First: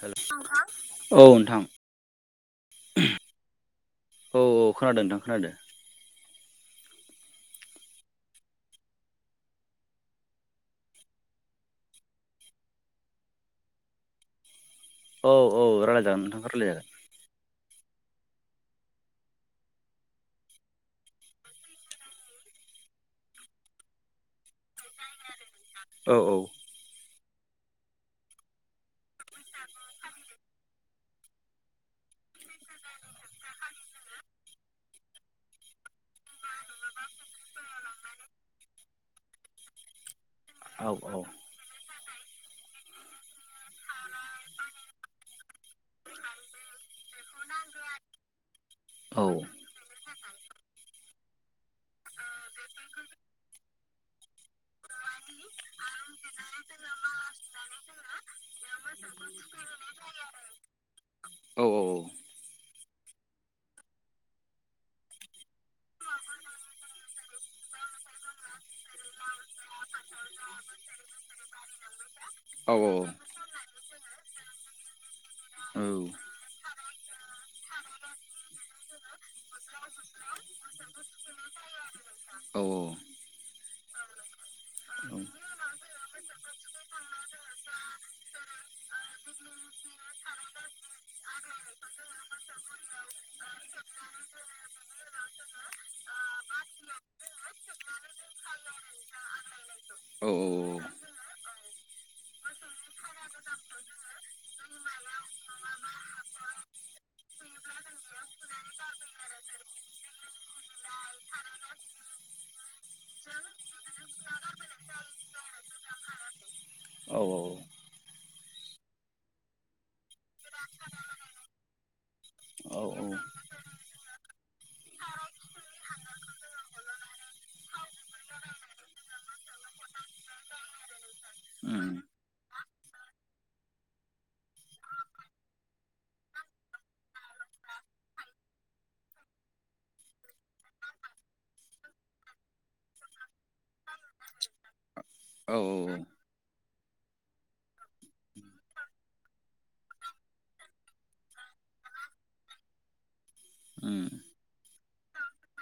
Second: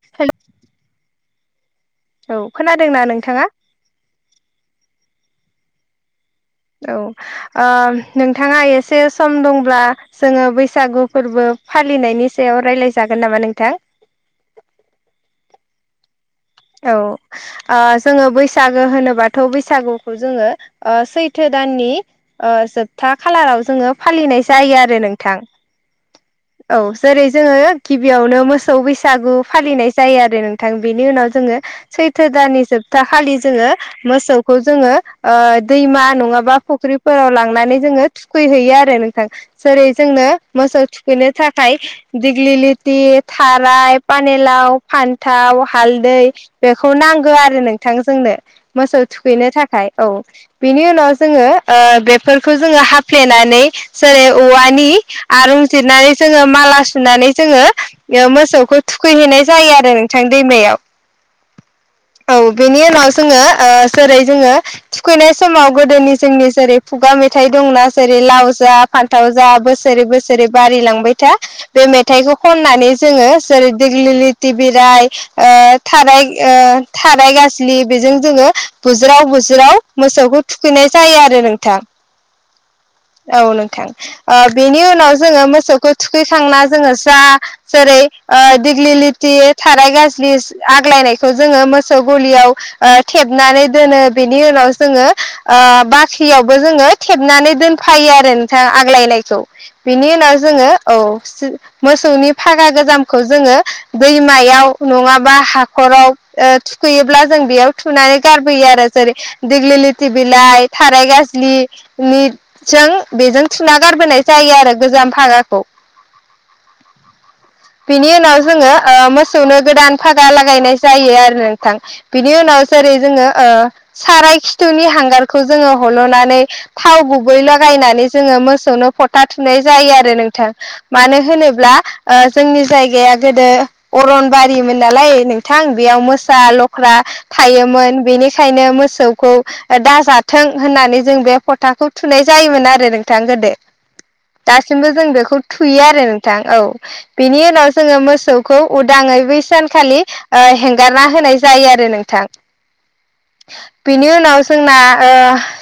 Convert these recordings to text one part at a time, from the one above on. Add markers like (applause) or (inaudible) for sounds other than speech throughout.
हेल' औ नोंथां औ खोनादोंना नोंथाङा औ औ खोनादों नोंथां खोनादों औ नोंथाङा एसे सम दंब्ला जोङो बैसागु फोरबो फालिनायनि सायाव रायलाय जागोन नामा नोंथां औ औ रायजायजागोन नोंथां रायलायजागोन औ जोङो बैसागो होनोबाथ' बैसागुखौ जोङो सैथो दाननि जोबथा खालाराव जोङो फालिनाय जायो आरो नोंथां औ औ औ जेरै जोङो गिबियावनो मोसौ बैसागु फालिनाय जायो आरो नोंथां बेनि उनाव जोङो सैत्रो दाननि जोबथा खालि जोङो मोसौखौ जोङो ओ दैमा नङा मा बा फुख्रिफोराव लांनानै जोङो थुखै हैैयो आरो नोंथां जेरै जोंनो मोसौ औ थुखैनो थाखाय दिग्लि लिति थाराय पानेलाव फान्थाव हालदै बेखौ नांगो आरो नोंथां जोंनो मोसौ औ थुखैनो थाखाय औ बिनि उनाव जोङो आ बेफोरखौ जोङो हाफ्लेनानै जेरै औवानि आरुं जिरनानै जोङो माला सुनानै जोङो ओ मोसौखौ थुखैहैनाय जायो आरो नोंथां दैमायाव औ औ बेनि उनाव जोङो आ जेरै जोङो थुखैनाय समाव गोदोनि जोंनि जेरै खुगा मेथाइ दंना जेरै लाव जा फान्थाव जा बोसोरै बोसोरै बारिलांबाय था बे मेथाइखौ खननानै जोङो जेरै दिग्लि लिति बिलाइ ओ थाराइग ओ थाराइ गाज्लि बेजों जोङो बुज्राव बुज्राव मोसौखौ थुखैनाय जायो आरो नोंथां औ औ औ औ नोंथां आ बेनि उनाव जोङो मोसौखौ थुखैखांना जोङो जा जेरै ओ दिग्लि लिति थाराइ गाज्लि आग्लायनायखौ जोङो मोसौ गलियाव आ थेबनानै दोनो बेनि उनाव जोङो आ बाख्रियावबो जो जोङो थेबनानै दोनफायो आरो नोंथां आग्लायनायखौ बिनि उनाव जोङो औ जो मोसौनि फागा गोजामखौ जोङो दैमायाव नङाबा हाखराव ओ थुखैयोब्ला जों बेयाव थुनानै गारबोयो आरो जेरै देग्लि लिति बिलाइ थाराइ गाज्लि निथजों बेजों थुना गारबोनाय जायो आरो गोजाम फागाखौ। औ औ बिनि उनाव जोङो ओ मोसौनो गोदान फागा लागायनाय जायो आरो नोंथां बिनि उनाव जेरै जोङो ओ साराय खिथुनि हां हांगारखौ जोङो हल'नानै थाव गुबै लागायनानै जोङो मोसौनो फथा थुनाय जायो आ आरो नोंथां मानो होनोब्ला ओ जोंनि जायगाया गोदो अरनबारिमोन नालाय नोंथां बेयाव मोसा लख्रा थायोमो मोन बेनिखायनो मोसौखौ दाजाथों होननानै जों बे फथाखौ थुनाय जायोमोन आ रो नोंथां गोदो दासिमबो जों बेखौ औ थुयो आरो नोंथां औ बिनि उनाव जोङो मोसौखौ उदाङै बै सानखालि आ हेंगारना होनाय जायो आरो नोंथां औ बेनि उनाव जोंना आ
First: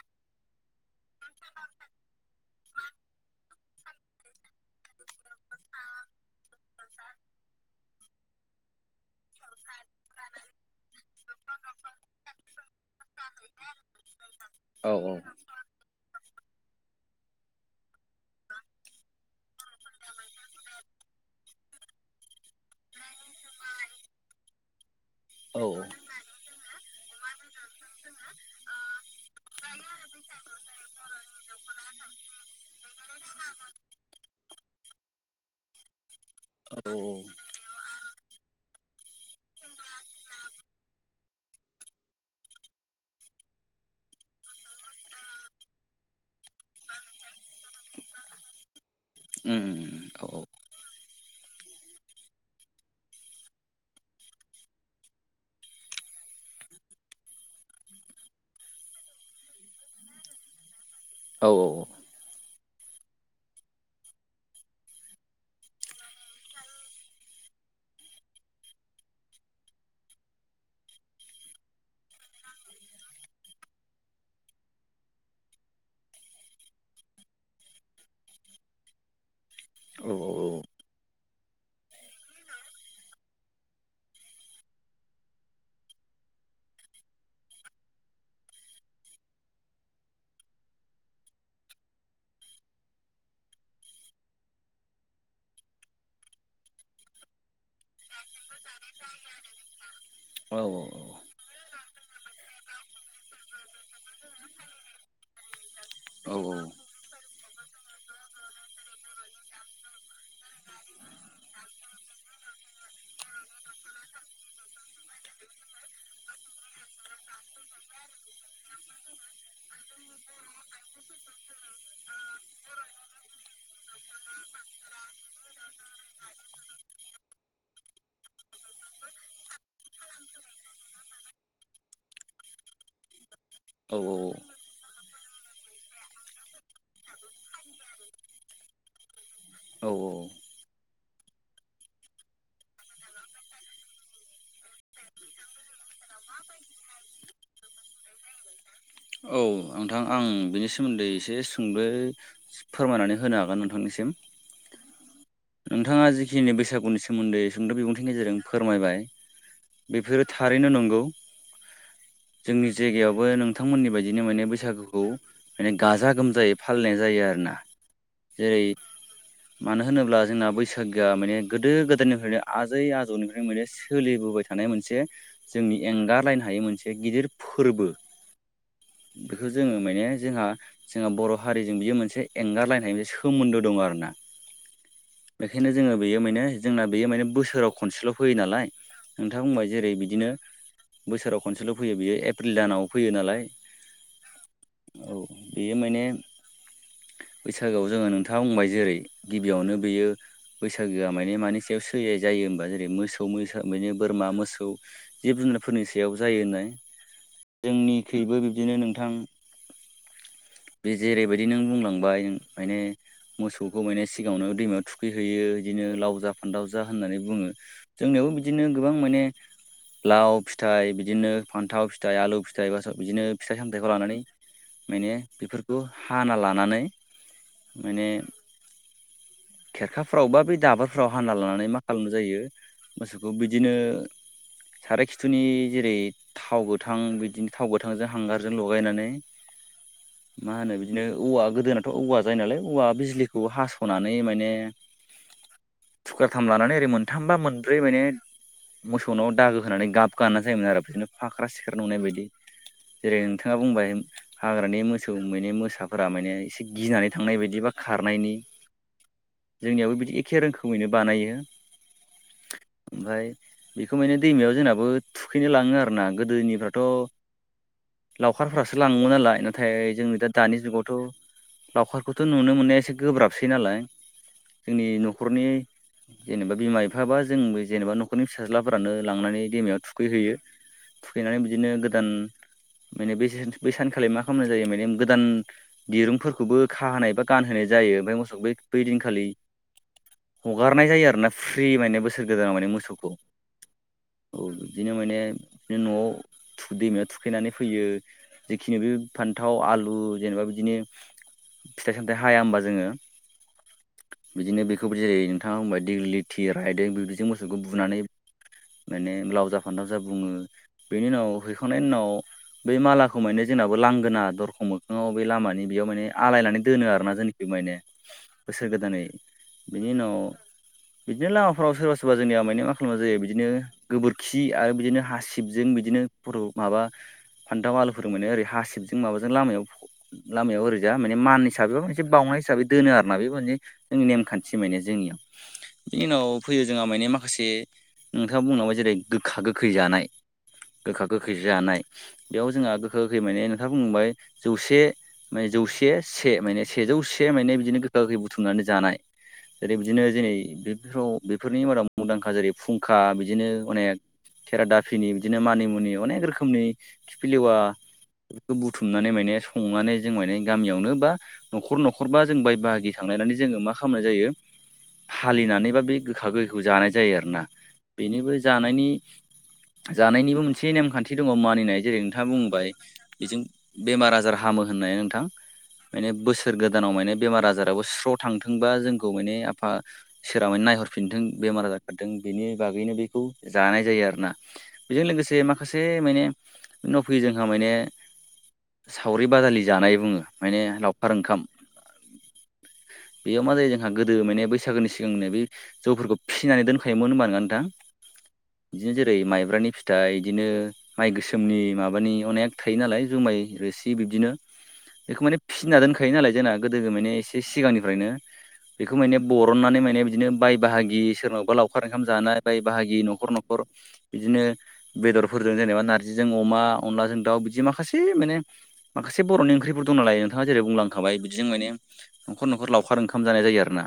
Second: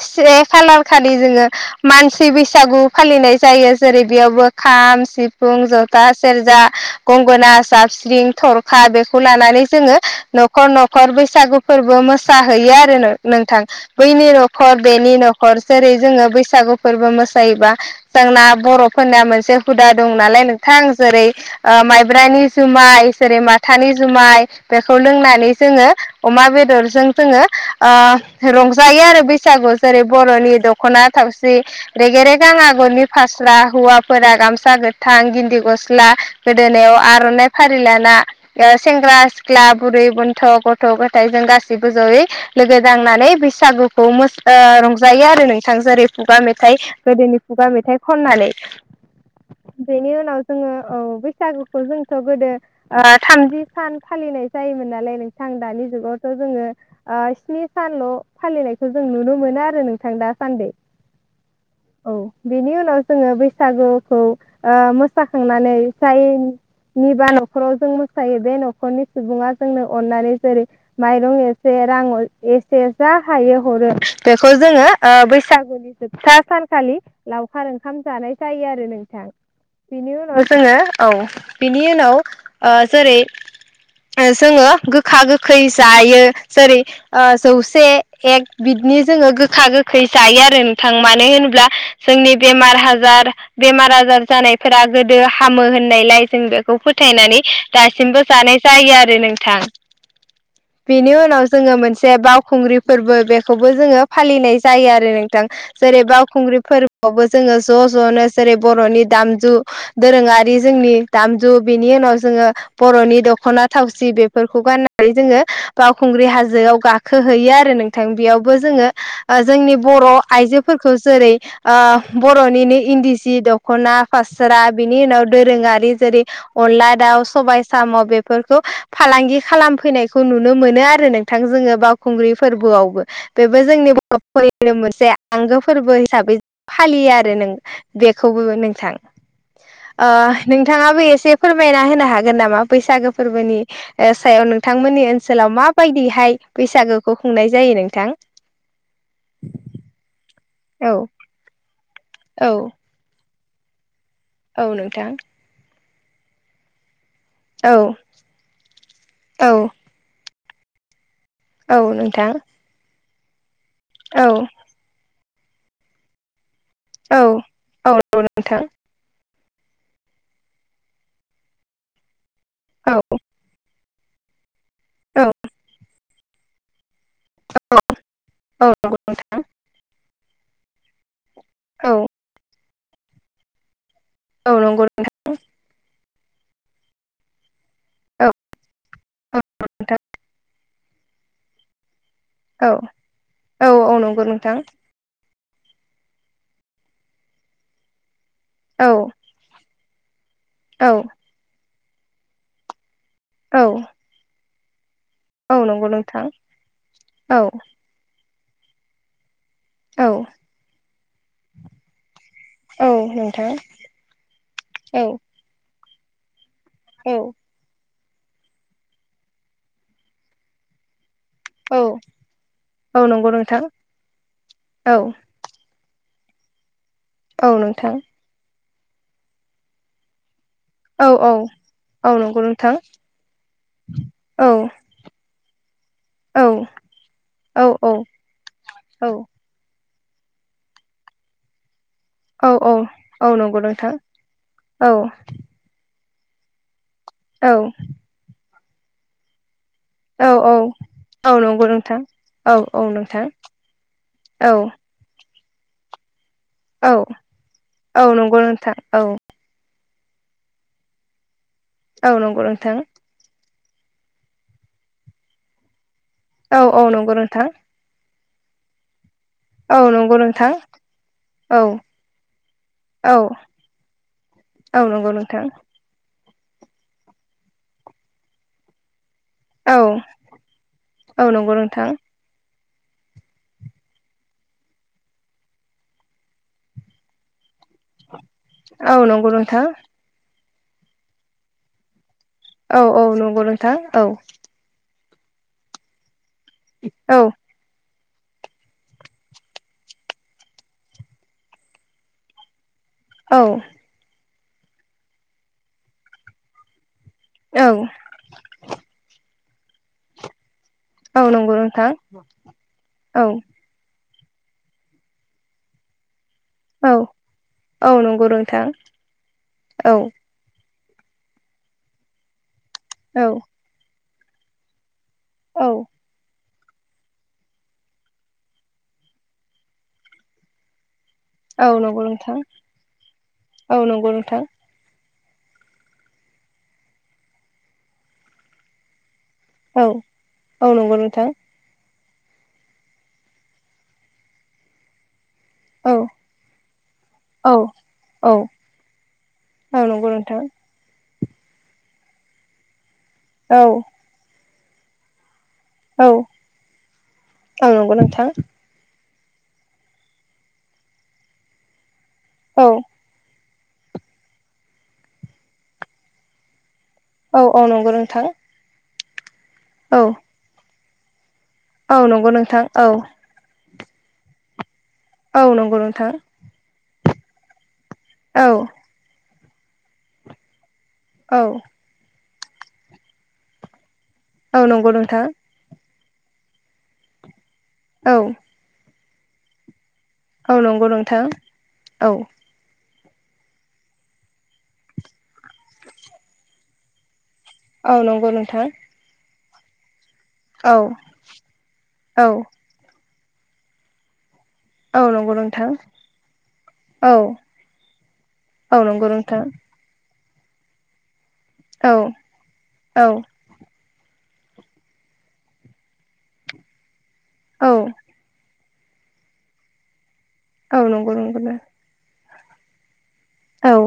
से खालार खालि जोङो मानसि बैसागु फालिनाय जायो जेरै बेयाव बो खाम सिफुं जथा सेरजा गंगोना साबस्रिं थरखा बेखौ लानानै जोङो न'खर न'खर बैसागु फोर्बो मोसाहैयो आरो नो नोंथां बैनि न'खर बेनि न'खर जेरै जोङो बैस सागु फोर्बो मोसायोबा जोंना बर'फोरना मोनसे हुदा दं नालाय नोंथां जेरै आ माइब्रानि जुमाय जेरै माथानि जुमाय बे खौ लोंनानै जोङो अमा बेदरजों जोङो आ रंजायो आरो बैसागु जेरै बर'नि दख'ना थावसि रेगे रेगां आग गरनि फास्रा हौवाफोरा गामसा गोथां गिनदि गस ख्ला गोदोनायाव आर'नाइ फारिलाना ओ सेंग्रा सिख्ला बुरै बन्थ' गथ' गथाय जों गासैबो जयै लोगो दांनानै बैसागु गुखौ मोस आ रंजायो आरो नोंथां जेरै खुगा मेथाइ गोदोनि खुगा मेथाइ खननानै उम बेनि औ उनाव औ जोङो औ बैसागुखौ जोंथ' गोदो आ थामजि सान फालिनाय जायोमोन नालाय नोंथां दानि जुगावथ' जोङो आ स्नि सानल' फालिनायखौ जों नुनो मोनो आरो नोंथां दा सान्दै। औ औ औ बिनि उनाव जोङो बैसागुखौ आ मोसाखांनानै जायनि निबा न'खराव जों मोसायो बे न'खरनि सुबुङा जोंनो अननानै जेरै माइरं एसे रां एसे जा हायो हरो बेखौ जोङो ओ बैसागुनि जोबथा सानखालि खालि लावखार ओंखाम जानाय जायो आरो नोंथां। बिनि उनाव जोङो औ बिनि उनाव ओ जेरै जोङो गोखा गोखै जायो जेरै ओ जौसे एक बिदि जोङो गोखा गोखै जायो आरो नोंथां मानो होनोब्ला जोंनि बेमार हाजार बे बेमार आजार जानायफोरा गोदो हामो होननायलाय जों बेखौ फोथायनानै दासिमबो जानाय जायो आरो नोंथां बेनि उनाव जोङो मोनसे बावखुंग्रि फोरबो बेखौबो जोङो फालिनाय जायो आरो नोंथां जेरै बावखुंग्रि फोरबोआवबो जोङो ज जनो जेरै बरनि दामजु दोरोङारि जोंनि दामजु बिनि उनाव जों जोङो बर'नि दखना थावसि बेफोरखौ गाननानै जोङो बावखुंग्रि हाजोआव गाखोहैयो आरो नोंथां बेयावबो जोङो ओ जोंनि बर' आइजो आजोफोरखौ जेरै ओ बर'निनो इन्दि सि दखना फास्रा बिनि उनाव दो दोरोङारि जेरै अनला दाउ सबाय साम बेफोरखौ फालांगि खालामफैनाय खौ नुनो मोनो आरो नोंथां जोङो बावखुंग्रि फोरबोआवबो बेबो जोंनि बर'फोरनो मोनसे आंगो फोरबो हिसाबै फालियो आरो नों बेखौबो नोंथां ओ नोंथाङाबो एसे से फोरमायना होनो हागोन नामा बैसागो फोरबोनि सायाव नोंथांमोननि ओनसोलाव माबायदिहाय बैसागोखौ खुंनाय जायो नोंथां बे औ सोमोन्दै एसे सुंदै औ फोरमायनानै होनो हागोन नोंथांनिसिम औ नोंथां नोंथाङा जिखिनि बैसागुनि सोमोन्दै सुंद' औ बिबुंथिनि गेजेरजों फोरमायबाय औ बेफोर थारैनो नंगौ औ नोंथां जोंनि जायगायावबो नोंथांमोननि बायदिनो औ माने बैसागुखौ माने गाजा गोमजायै फालिनाय औ जायो आरोना औ नोंथां जेरै मानो होनोब्ला जोंना बैसागोआ माने गोदो गोदायनिफ्राय आजै औ आजौनिफ्राय माने सोलिबोबाय थानाय मोनसे औ जोंनि एंगारलायनो हायै मोनसे गिदिर फोरबो औ बेखौ जोङो माने जोंहा जोंहा बर' हारिजों औ बियो मोनसे एंगारलायनाय मोनसे सोमोन्दो दं आरोना औ नंगौ नोंथां बेखायनो जोङो बेयो माने जोंना बेयो माने बोसोराव खनसेल' औ फैयो नालाय औ नोंथाङा बुंबाय जेरै नोंथां बिदिनो बोसोराव खनसेल' फैयो बियो औ औ औ नंगौ नोंथां औ बेयो माने बैसागोआव जोङो नोंथाङा बुंबाय औ जेरै गिबियावनो बेयो औ बैसागोआ मानि मानि सायाव सोनाय जायो होनबा जेरै मोसौ मोसा औ बिनो बोरमा मोसौ जिब औ जुनारफोरनि नंगौ सायाव नोंथां जायो होननाय औ जोंनिख्रुइबो बिब्दिनो नोंथां औ बे जेरैबायदि नों बुंलांबाय माने औ नोंथां मोसौखौ माने सिगाङावनो औ थुखैहैयो बिदिनो लाव जा फानदाव जा औ होननानै बुङो। जोंनियावबो बिदिनो गोबां माने लाव फिथाइ बि दिनो औ फान्थाव फिथाइ आलु फिथाइ एबा औ बिदिनो नंगौ फिथाइ नोंथां सामथाइखौ लानानै औ माने बेफोर खौ हाना लानानै औ नोंथां खेरखाफ्रावबा बे औ दाबोरफ्राव हानना औ लानानै मा औ खालामनाय जायो नंगौ नोंथां मोसौखौ बिदिनो औ साराय खिथुनि जेरै औ थाव गोथां बिदिनो औ थाव गोथांजों हांगारजों लगायनानै (inaudible) मा होनो बिदिनो औवा गोदोनाथ औवा जायो औ नालाय औवा औ बिजलिखौ नंगौ नोंथां हासनानै माने औ थुख्राथाम लानानै ओरै मोनथामबा औ मोनब्रै माने मोसौनाव दागो होनानै गाब औ गानना जायोमोन आरो बिदिनो औ नंगौ फाख्रा-सिख्रा नुनाय नोंथां बायदि। औ औ जेरै नोंथां नोंथाङा बुंबाय औ हाग्रानि मोसौ मैने मोसाफोरा मैने एसे औ गिनानै थांनाय बायदि बा औ खारनायनि। नंगौ नोंथां औ जोंनियाबो बिदि एखे रोखोमैनो बानायो औ नंगौ नोंथां। ओमफ्राय बेखौ माने दैमायाव जोंनाबो थुखैनो लाङो आ औ औ नंगौ नोंथां। लावखारफ्रासो लाङोमोन नालाय। औ नाथाय नंगौ जोंनि दा नोंथां दानि औ जुगावथ' लावखारखौथ' नुनो मोननाया एसे औ गोब्राबसै नालाय। औ जोंनि नंगौ न'खरनि नोंथां जेनेबा बिमा-बिफा बा जोंबो जेनेबा न'खरनि फिसाज्लाफोरानो लांनानै दैमायाव औ थुखैहैयो औ थुखैनानै नंगौ बिदिनो नोंथां गोदान मेने बे बै सानखालि मा खालामनाय जायो माने गोदान दिरुंफोरखौबो खाहोनाय बा गानहोनाय जा यो आमफाय मोसौ औ नोगौ नोंथां। हगारनाय जायो आरो ना फ्रि माने बो औ औ नंगौ नोंथां औ। माने बि न'आव थु दैमायाव औ थुखैनानै फैयो। जिखिनि बे फान्थाव आलु जेनेबा बिदिनो फिथाइ-सामथायाइ हाया होनबा जोङो। औ बिदिनो बेखौबिदि जायो नोंथाङा होमबाय दिल्ली थियार हायदो बे जों मोसौखौ औ बुनानै माने लावजा फानथाव जा बुङो। बेनि औ उनाव नंगौ हैखांनायनि नोंथां उनाव बे मालाखौ औ माने जोंनाबो लांगोना दरखं मोखाङाव बे लामानि बेयाव माने आलायनानै दोनो औ आरोना जोंनिखो मायने। औ नंगौ नोंथां बोसोर गोदानै बिनि औ उनाव बिदिनो लामाफोराव सोरबा सोरबा जोंनिया माने खुलुमना जायो औ बिदिनो गोबोरखि आरो बिदिनो हासिबजों औ बिदिनो फट' माबा फान्थाव आलुफोर मोनो ओरै हासिबजों माबाजों लामायाव लामायाव ओरैजा माने मान औ हिसाबै बा मोनसे नंगौ नोंथां बावनाय हिसाबै दोनो आरोना बे मोनसे औ जोंनि नंगौ नोंथां नेमखान्थि माने जोंनियाव। बिनि उनाव फैयो जोंहा माने माखासे नोंथाङा बुंलांबाय जेरै गोखा-गोखै औ जानाय औ नंगौ गोखा गोखै नोंथां जानाय। बेयाव जोंहा गोखा-गोखै माने नोंथाङा बुंबाय जौसे माने औ जौसे से माने सेजौसे माने औ बिदिनो गो खा-गोखै औ बुथुमनानै जानाय जेरै औ बिदिनो नंगौ जेरै नोंथां बेफोराव बेफोरनि माराव मुंदांखा जेरै फुं खा बिदिनो औ अनेक खेरादाफिनि दिनो मानि मुनि औ अनेक रोखोमनि खिफिलेवा औ नंगौ नोंथां बेफोरखौ बुथुमनानै माय ने संनानै जों मायने‌ गामियावनो बा नखर नखर बा जों औ बाय-बाहागि लायनानै जोङो मा खालामनाय जायो हालेनानै बा बे गोखा-गोखैखौ जानाय जायो औ आरोना औ नंगौ नोंथां बेनिबो औ जानायनिबो मोनसे नेमखान दि दङ मानिनाय जेरै औ नोंथाङा नंगौ नोंथां बुंबाय औ बेजों बेमार आजार हामो होननाय नोंथां। औ नंगौ नोंथां माने बोसोर गोदानाव माने बेमार आजाराबो स्र' औ थांथोंबा जोंखौ माने बा सोराङैनो नायहरफिनथों औ बेमार आजार खारथों बेनि बागैनो बेखौ जानाय जायो आरो। ना औ नंगौ बेजों नोंथां लोगोसे माखासे मायने उनाव फैयो जोंहा मायने। औ सावरि बादालि जानाय बुङो माने औ नंगौ लावखार ओंखाम। नोंथां औ बेयाव मा जायो जोंहा गोदो माने बैसागोनि सिगांनो बे जौफोरखौ फिसिनानै दोनखायोमोन होनबानो दा औ नंगौ नोंथां बिदिनो जेरै माइ। ब्रानि फिथाइ बिदिनो औ माइ गोसोमनि माबानि औ अनेक थायो नालाय जुमाय रोसि बिदिनो। औ बेखौ नंगौ माने नोंथां फिसिना दोनखायो नालाय जोंना गोदो औ माने से। सिगांनिफ्रायनो औ बेखौ नंगौ माने नोंथां बरननानै माने बिदिनो बाय बाहागि सोरनाव। बा लावखार औ ओंखाम जानाय बाय बाहागि औ न'खर न'खर। बिदिनो बेदरफोरजों जेनेबा नार्जिजों अमा अनलाजों दाउ बिदि औ माखासे माने। माखासे बर'नि ओंख्रिफोर दं नालाय नोंथाङा जेरै औ नंगौ बुंलांखाबाय नंगौ बिदिजों माने न'खर न'खर लावखार ओंखा। ओंखाम जानाय जायो औ आरोना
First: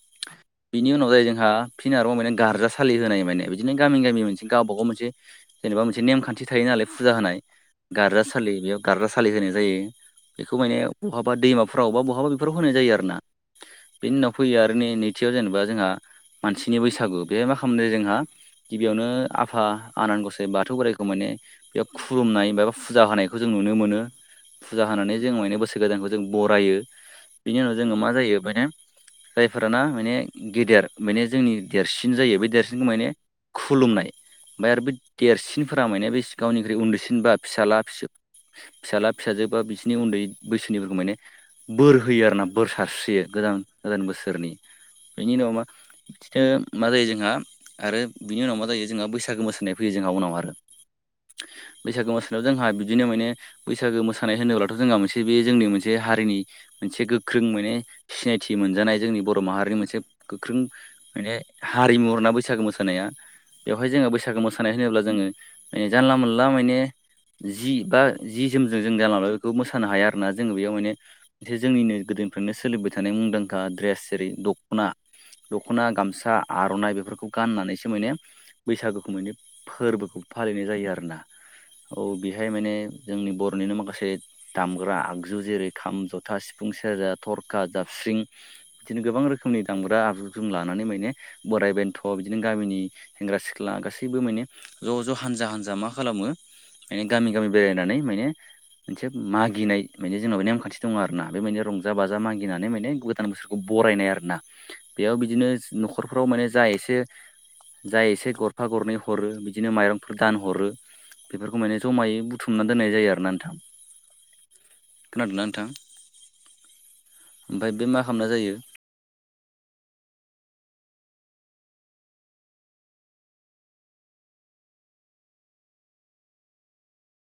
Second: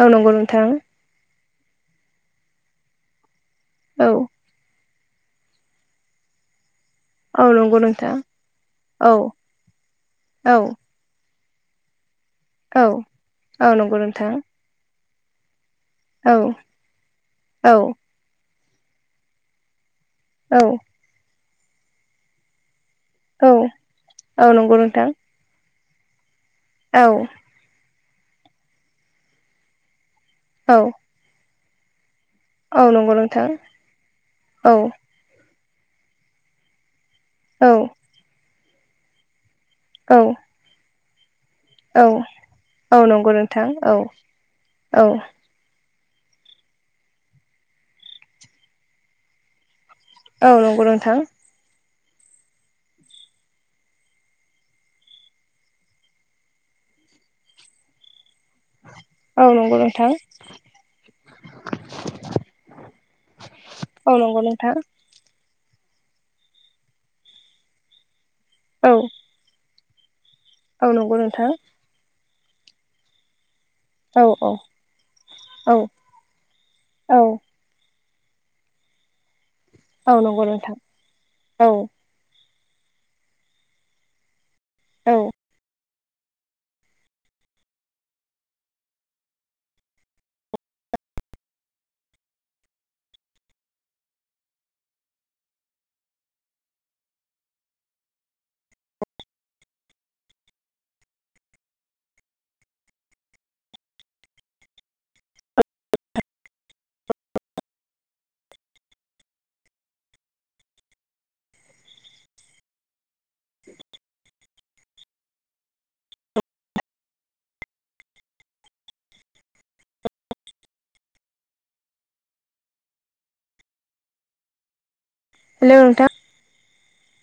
औ नंगौ नोंथां बिनि उनाव जायो जोंहा। फिन आरोबाव माने गारजासाालि होनाय माने बिदिनो गामि औ गामि मोनसे गावबा गाव मोनसे। जेनेबा मोनसे नेमखान्थि थायो नालाय। फुजा होनाय औ नंगौ नोंथां गारजा सालि बेयाव औ गारजा सालि होनाय जायो औ बेखौ माने बहाब। बा दैमाफ्रावबा बहाबा बेफोराव होनाय औ जायो आर ना औ नंगौ बेनि उनाव नोंथां फैयो आरो नै नैथियाव जेनेबा। जोंहा औ मानसिनि बैसागु बेहाय मा औ खालामनो जोंहा गिबियावनो आफा। आनान गसे औ बाथौ बोराइखौ माने बेयाव खुुरुमनाय। फुजा होनायखौ जों नुनो मोनो औ नंगौ फुजा नोंथां होनानै जों माने बोसोर गोदानखौ जों बरायो। औ नंगौ नोंथां औ जों मा जायो माने जायफोराना माने औ गेदेर माने जोंनि देरसिन। जायो बे औ देरसिनखौ माने खुलुमनाय मफ्राय आरो बे देरसिन। फोरा मानि बे गावनिख्रुइ उन्दैसिन बा फिसाला फिसाला फिसाजो। बा बिसोरनि उन्दै बैसोनिफोरखौ माने। होयो आरोना बोर औ सारस्रियो नंगौ गोदान नोंथां गोदान औ बोसोरनि औ बेनि उनाव मा। मा जायो जोंहा आरो बिनि उनाव मा जायो जोंहा बैसागो मोसानाय। फैयो जोंहा उनाव आरो औ नंगौ नंथां। बैसागो मोसानायाव जोंहा बिदिनो माने बैसागो मोसानाय होनोब्लाथ' जोंहा मोनसे बे जोंनि मोनसे हारिनि। मोनसे गोख्रों माने सिनायथि। थि मोनजानाय जोंनि बर' औ माहारिनि नंगौ मोनसे नोंथां गोख्रों माने हारिमु आरोना बैसागो मोसानाया। बेवहाय जोङो औ बैसागो नंगौ मोसानाय नोंथां होनोब्ला जोङो। माने जानला मोनला माने जि बा जि जोमजों औ जों जानला बेखौ मोसानो हाया। जोङो बेयाव औ नंगौ नोंथां मानेसे औ जोंनिनो गोदोनिफ्रायनो सोलिबाय थानाय मुंदांखा। ड्रेस जेरै दख'ना औ दख'ना गामसा आर'नाइ औ बेफोरखौ गाननानैसो माने। बैसागुखौ माने औ फोरबोखौ नंगौ फालिनाय नोंथां जायो आरो ना औ बे। बेहाय माने जोंनि बर'निनो माखासे दामग्रा औ आगजु जेरै खाम जथा। था सिफुं सेरजा थरखा जाबस्रिं बिदिनो गोबां रोखोमनि दामग्रा आबुजों लानानै माने। बोराइ बेन्थ' बिदिनो गामिनि सेंग्रा सिख्ला गासैबो माने ज' ज' हानजा हानजा मा खालामो। माने गामि गामि बेरायनानै माने मोनसे मागिनाय माने जोंनाव नेमखान्थि। दङ आर ना बेबायदिनो रंजा बाजा मागिनानै माने गोदान बोसोरखौ बरायनाय आरोना बेयाव बिदिनो। न'खरफ्राव माने जा एसे। जाय एसे गरफा गरनै हरो बिदिनो माइरंफोर दानहरो। बेफोरखौ माने जमायै बुथुमनानै दोननाय जायो आरोना नोंथां खोनादोंनाा नोंथां। ओमफ्राय बे मा खालामना जायो। हेले उलथा (unintelligible)